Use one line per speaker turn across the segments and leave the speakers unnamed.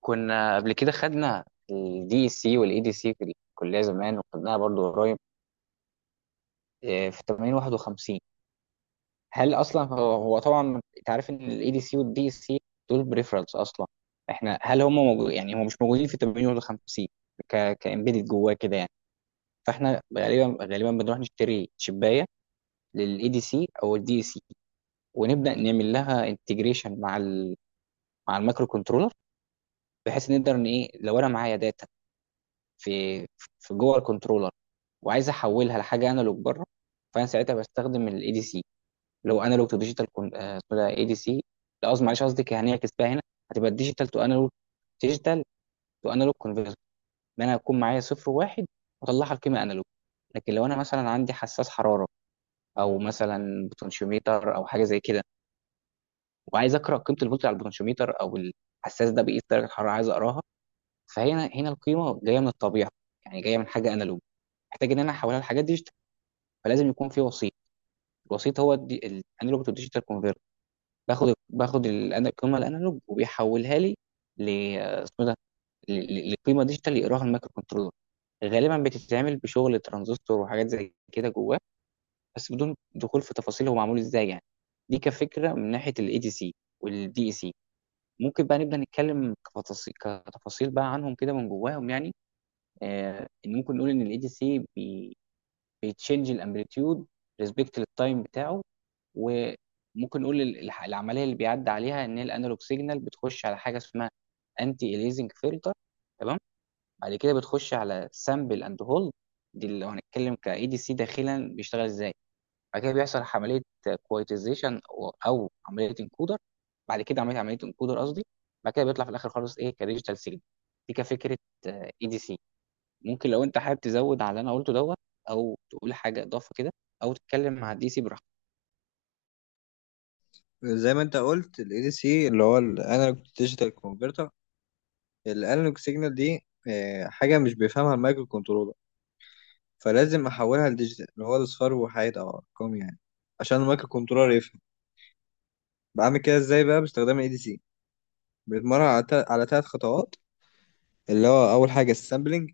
كنا قبل كده خدنا الدي اي سي والاي دي سي في الكليه زمان، وخدناها برضو قريب في 8051. هل اصلا هو طبعا انت عارف ان الاي دي سي والدي اي سي دول بريفرنس اصلا. احنا هل هم موجود؟ يعني هم مش موجودين في 8051 كامبيدد جواه كده يعني. فاحنا غالبا غالبا بنروح نشتري شبايه للاي دي سي او الدي اي سي، ونبدا نعمل لها انتجريشن مع المايكرو كنترولر، بحيث نقدر ان ايه لو انا معايا داتا في في جوه الكنترولر، وعايز احولها لحاجه انالوج بره، فانا ساعتها بستخدم الاي دي سي اللي هو انالوج تو ديجيتال. اي دي سي، لا قصدي، معلش قصدي كان هنعكس بقى هنا، هتبقى ديجيتال تو انالوج. ديجيتال تو انالوج كونفرتر، ان انا هكون معايا صفر وواحد واطلعها القيمه انالوج. لكن لو انا مثلا عندي حساس حراره او مثلا بوتنشيوميتر او حاجه زي كده، وعايز اقرا قيمه الفولت على البوتنشيوميتر، او الحساس ده بيقيس درجه حراره عايز اقراها، فهنا القيمه جايه من الطبيعه، يعني جايه من حاجه انالوج، محتاج ان انا احولها لحاجات ديجيتال، فلازم يكون في وسيط. الوسيط هو الانالوج تو ديجيتال كونفرتر. باخد القيمه الانالوج وبيحولها لي ل اسمه ده ل- ل- لقيمه ديجيتال يقراها المايكرو كنترولر. غالبا بتتعمل بشغل ترانزستور وحاجات زي كده جواه، بس بدون دخول في تفاصيل هو معمول ازاي يعني. دي كفكره من ناحيه الاي دي سي والدي اي سي. ممكن بقى نبدا نتكلم كتفاصيل كتفاصيل بقى عنهم كده من جواهم يعني. ان ممكن نقول ان الاي دي سي بيتشنج الامبليتيود ريسبكت للتايم بتاعه. وممكن نقول العمليه اللي بيعدي عليها ان هي الانالوج سيجنال بتخش على حاجه اسمها انتي اليزنج فلتر، تمام. بعد كده بتخش على سامبل اند هولد، دي اللي لو هنتكلم كاي دي سي داخلا بيشتغل ازاي. بعد كده بيحصل عمليه كويتيزيشن او عمليه انكودر. بعد كده عمليه انكودر قصدي. بعد كده بيطلع في الاخر خالص ايه كديجيتال سيجنال. دي كفكره اي دي سي. ممكن لو انت حابب تزود على اللي انا قلته دوت، او تقول حاجه اضافه كده، او تتكلم مع الدي سي براحتك.
زي ما انت قلت ال ADC اللي هو الانالوج ديجيتال كونفرتر. الانالوج سيجنال دي حاجه مش بيفهمها المايكرو كنترولر، فلازم احولها لديجيتال اللي هو الاصفار وحاجات او ارقام يعني، عشان المايكرو كنترولر يفهم. بعمل كده ازاي بقى باستخدام ال ADC؟ بنتمرن على على ثلاث خطوات، اللي هو اول حاجه السامبلنج،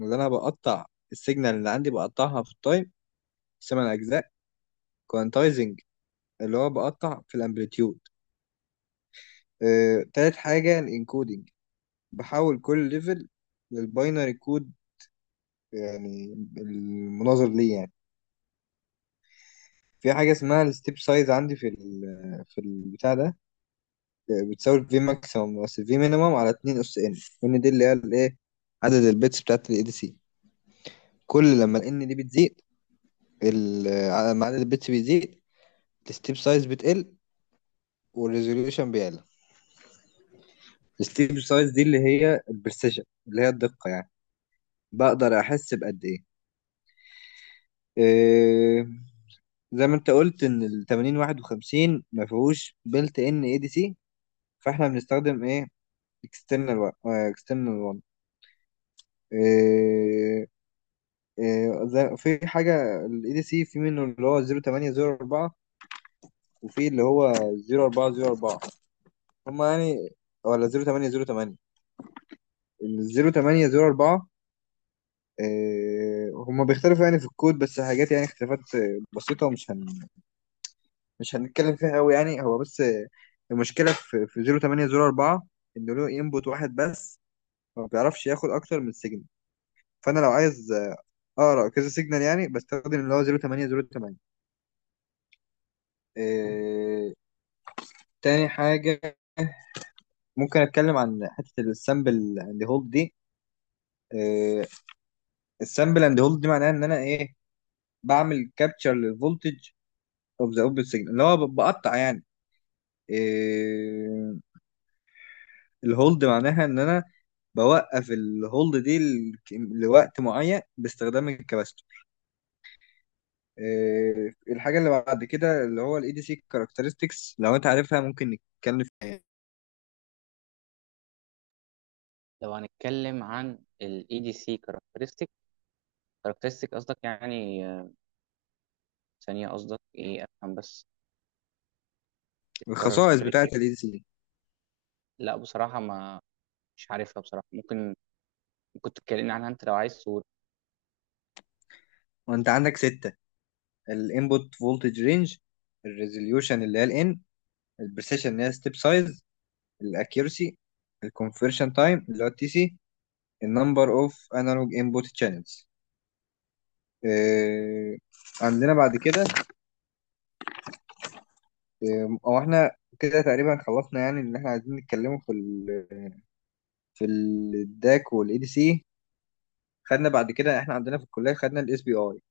اللي انا بقطع السيجنال اللي عندي، بقطعها في التايم ثمان اجزاء. كوانتايزنج، اللي هو بقطع في الامبليتيود. تالت حاجه الانكودنج، بحول كل ليفل للباينري كود يعني. المناظر ليه يعني، في حاجة اسمها الستيب سايز، عندي في ال في البتاع ده، بتساوي في ماكسيمم بس في مينيمم على 2 اس ان. ان دي اللي هي الايه، عدد البيتس بتاعت الاي دي سي. كل لما الان دي بتزيد، لما عدد البيتس بيزيد، الستيب سايز بتقل والريزوليوشن بيعلى. الستيب سايز دي اللي هي البرسيشن اللي هي الدقة يعني، بقدر احس بقد ايه. إيه، زي ما انت قلت ان ال 8051 ما فيهوش بلت ان اي دي سي، فاحنا بنستخدم ايه؟ اكسترنال 1. في حاجه الاي دي سي، في منه اللي هو 0804، وفي اللي هو 0404، هم يعني، ولا 0808. ال 0804 هم بيختلفوا يعني في الكود، بس حاجات يعني اختلافات بسيطه، مش هنتكلم فيها قوي يعني، هو بس المشكله في 0804 انه له انبوت واحد بس، ما بيعرفش ياخد اكتر من سيجنال. فانا لو عايز اه كذا سيجنال يعني، بستخدم اللي هو 08 08. آه تاني حاجة، ممكن اتكلم عن حتة السامبل اند هولد دي. آه، السامبل اند هولد دي معناها ان انا ايه، بعمل كابتشر للفولتج اوف ذا اوبن سيجنال اللي هو بقطع يعني. آه الهولد معناها ان انا بوقف الهولد دي لوقت معين باستخدام الكباستور. آه، الحاجة اللي بعد كده اللي هو الاي دي سي كاركترستكس، لو انت عارفها ممكن نتكلم في
لو هنتكلم عن ال EDC characteristic قصدك؟ يعني ثانية قصدك ايه افهم بس،
الخصائص بتاعة
الكاركترستيك.
الاي دي سي،
لا، بصراحة ما مش عارفها بصراحة، ممكن تتكلمني عنها انت لو عايز تقول.
وانت عندك ستة. الانبوت فولتج رينج، الريزوليوشن اللي هي الان، البريسيشن اللي هي ستيب سايز، الاكيورسي، الكونفرشن تايم اللي هو التي سي، النمبر اوف انالوج انبوت تشانلز. عندنا بعد كده او احنا كده تقريبا خلصنا يعني، ان احنا عايزين نتكلمه في ال في الداك والاي دي سي. خدنا بعد كده، احنا عندنا في الكليه خدنا الاس بي اي،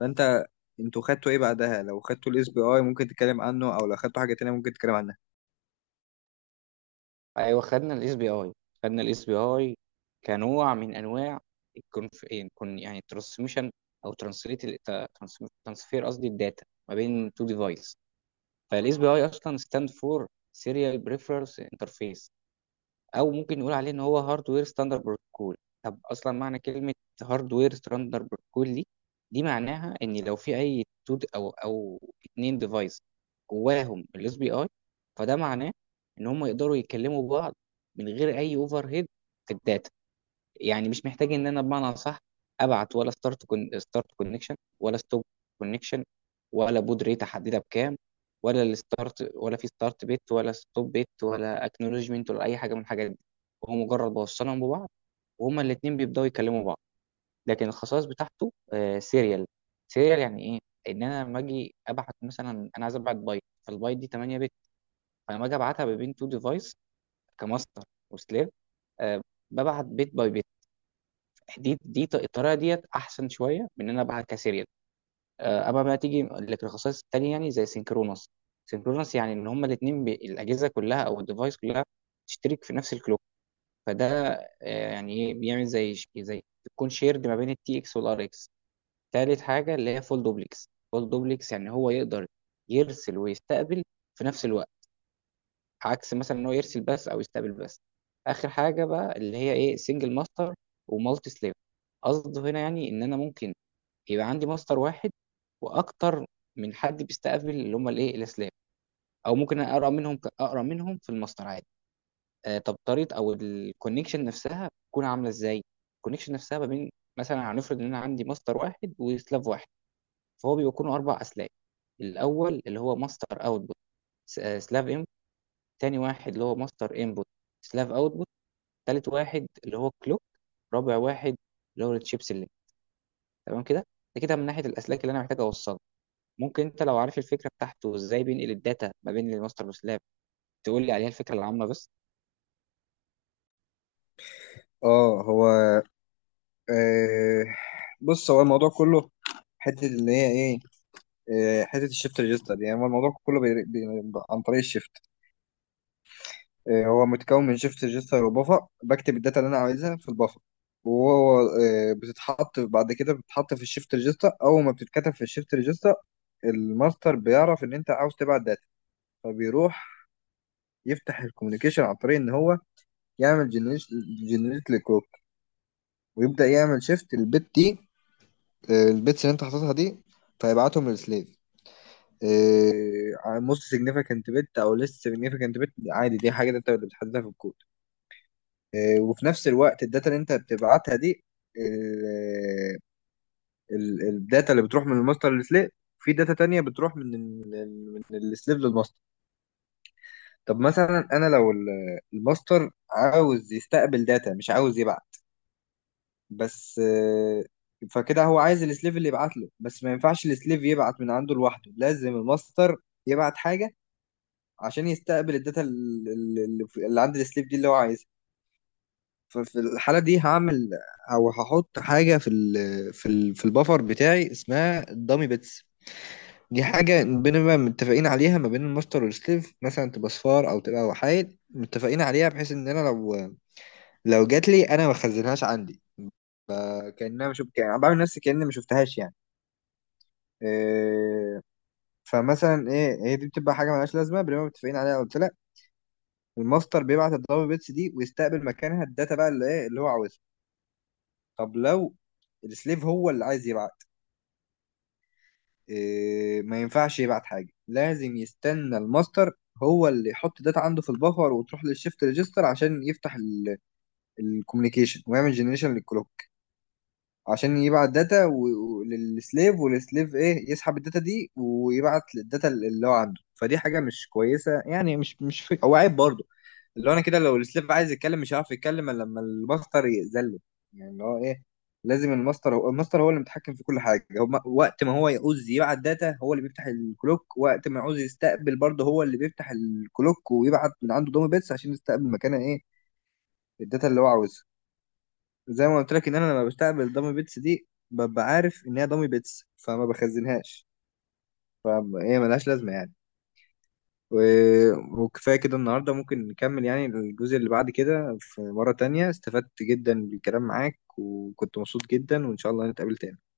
فانت انتوا خدتوا ايه بعدها؟ لو خدتوا الاس بي اي ممكن تتكلم عنه، او لو خدتوا حاجه تانية ممكن تتكلم عنها.
ايوه، خدنا الاس بي اي كنوع من انواع الكونف كون يعني ترانسميشن او ترانسليت ترانسفير قصدي الداتا ما بين تو ديفايس. فالاس بي اي اصلا ستاند فور سيريال بريفرنس انترفيس، او ممكن نقول عليه ان هو هاردوير ستاندرد بروتوكول. طب اصلا معنى كلمه هاردوير ستاندرد بروتوكول دي، معناها ان لو في اي تو او اتنين ديفايس جواهم الاس بي اي، فده معناه ان هم يقدروا يتكلموا بعض من غير اي اوفر هيد في الداتا. يعني مش محتاج ان انا بمعنى صح ابعت، ولا ستارت كونكشن، ولا ستوب كونكشن، ولا بود ريت احددها بكام، ولا الستارت، ولا في ستارت بيت، ولا ستوب بيت، ولا اكنولوجمنت، ولا اي حاجه من الحاجات دي. هو مجرد بوصلهم ببعض وهما الاثنين بيبداوا يكلموا بعض. لكن الخصائص بتاعته سيريال. سيريال يعني ايه؟ ان انا لما اجي ابعت مثلا، انا عايز ابعت بايت فالبايت دي 8 بت، فلما اجي ابعتها ما بين تو ديفايس كماستر وسليف، آه، ببعت بيت باي بيت. الطريقه ديت احسن شويه من ان انا ابعت كسيريال. اما بقى تيجي للرخصات التانيه يعني زي سينكرونس. سينكرونس يعني ان هما الاثنين الاجهزه كلها او الديفايس كلها تشترك في نفس الكلوك. فده، يعني ايه بيعمل زي زي تكون شيرد ما بين التي اكس والار اكس. تالت حاجه اللي هي فول دوبلكس. فول دوبلكس يعني هو يقدر يرسل ويستقبل في نفس الوقت، عكس مثلا ان هو يرسل بس او يستقبل بس. اخر حاجه بقى اللي هي ايه سنجل ماستر ومالتي سليف. قصده هنا يعني ان انا ممكن يبقى عندي مصدر واحد واكتر من حد بيستقبل اللي هم الايه الاسلام. او ممكن أنا اقرا منهم في المصدر عادي. طب طريقه او الكونكشن نفسها بتكون عامله ازاي؟ الكونكشن نفسها ما بين مثلا، هنفرض ان انا عندي مصدر واحد وسلاف واحد، فهو بيكونوا اربع اسلاك. الاول اللي هو ماستر اوتبوت سلاف انبوت. تاني واحد اللي هو ماستر انبوت سلاف اوتبوت. تالت واحد اللي هو كلوك. رابع واحد اللي هو التشيب سيلكت. تمام كده. ده كده من ناحيه الاسلاك اللي انا محتاج اوصلها. ممكن انت لو عارف الفكره بتاعته وازاي بينقل الداتا ما بين الماستر وسلاب، تقول لي عليها الفكره العامه بس.
اه هو، آه، بص هو الموضوع كله حته اللي هي ايه، حته الشيفت ريجستر. يعني هو الموضوع كله عن طريق الشيفت. آه، هو متكون من شيفت ريجستر وبفر، بكتب الداتا اللي انا عايزها في البفر، وهو بتتحط بعد كده بتتحط في الشيفت ريجستر. اول ما بتتكتب في الشيفت ريجستر، الماستر بيعرف ان انت عاوز تبعت داتا، فبيروح يفتح الكوميونيكيشن عن طريق ان هو يعمل جنريت للكروك، ويبدا يعمل شيفت البت دي، البيتس اللي انت حاططها دي، فيبعتهم للسليف. موست سيجنيفيكانت بت او ليست سيجنيفيكانت بت عادي، دي حاجه انت اللي بتحددها في الكود. وفي نفس الوقت الداتا اللي انت بتبعتها دي، آه، الداتا اللي بتروح من الماستر للسليف، في داتا تانية بتروح من من السليف للماستر. طب مثلا انا لو الماستر عاوز يستقبل داتا مش عاوز يبعت بس، فكده هو عايز السليف اللي يبعت له بس، ما ينفعش السليف يبعت من عنده لوحده، لازم الماستر يبعت حاجة عشان يستقبل الداتا اللي عند السليب دي اللي هو عايزها. ففي الحالة دي هعمل أو هحط حاجة في ال في ال في البفر بتاعي اسمها الدامي بيتس. دي حاجة بنبقى متفقين عليها ما بين الماستر والسليف، مثلا تبقى صفار أو تبقى وحايد، متفقين عليها، بحيث إن أنا لو جات لي أنا ما بخزنهاش عندي، كأنها ما شفت يعني، بعمل نفسي كأني ما شفتهاش يعني. إيه، فمثلا إيه هي دي بتبقى حاجة ملهاش لازمة، بنبقى متفقين عليها قلت لك. الماستر بيبعت الدبل بيتس دي ويستقبل مكانها الداتا بقى اللي ايه اللي هو عاوزها. طب لو السليف هو اللي عايز يبعت، إيه، ما ينفعش يبعت حاجه، لازم يستنى الماستر هو اللي يحط داتا عنده في البفر، وتروح للشيفت ريجستر عشان يفتح الكوميونيكيشن ويعمل جنريشن للكلوك عشان يبعت داتا للسليف، والسليف ايه يسحب الداتا دي، ويبعت للداتا اللي هو عنده. فدي حاجه مش كويسه يعني، مش مش فك... او عيب برضه، اللي هو انا كده لو السليف عايز يتكلم مش هيعرف يتكلم الا لما الماستر يأذله. يعني اللي هو ايه، لازم الماستر، هو الماستر هو اللي متحكم في كل حاجه، هو وقت ما هو يعوز يبعت داتا هو اللي بيفتح الكلوك، وقت ما يعوز يستقبل برضه هو اللي بيفتح الكلوك ويبعت من عنده دومي بيتس عشان يستقبل مكانها ايه الداتا اللي هو عاوزها. زي ما قلت لك ان انا لما بستقبل دومي بيتس دي ببقى عارف ان هي دومي بيتس فما بخزنهاش، فهي ملهاش لازمه يعني. و- وكفاية كده النهاردة، ممكن نكمل يعني الجزء اللي بعد كده في مرة تانية. استفدت جدا بالكلام معاك، وكنت مبسوط جدا، وإن شاء الله نتقابل تاني.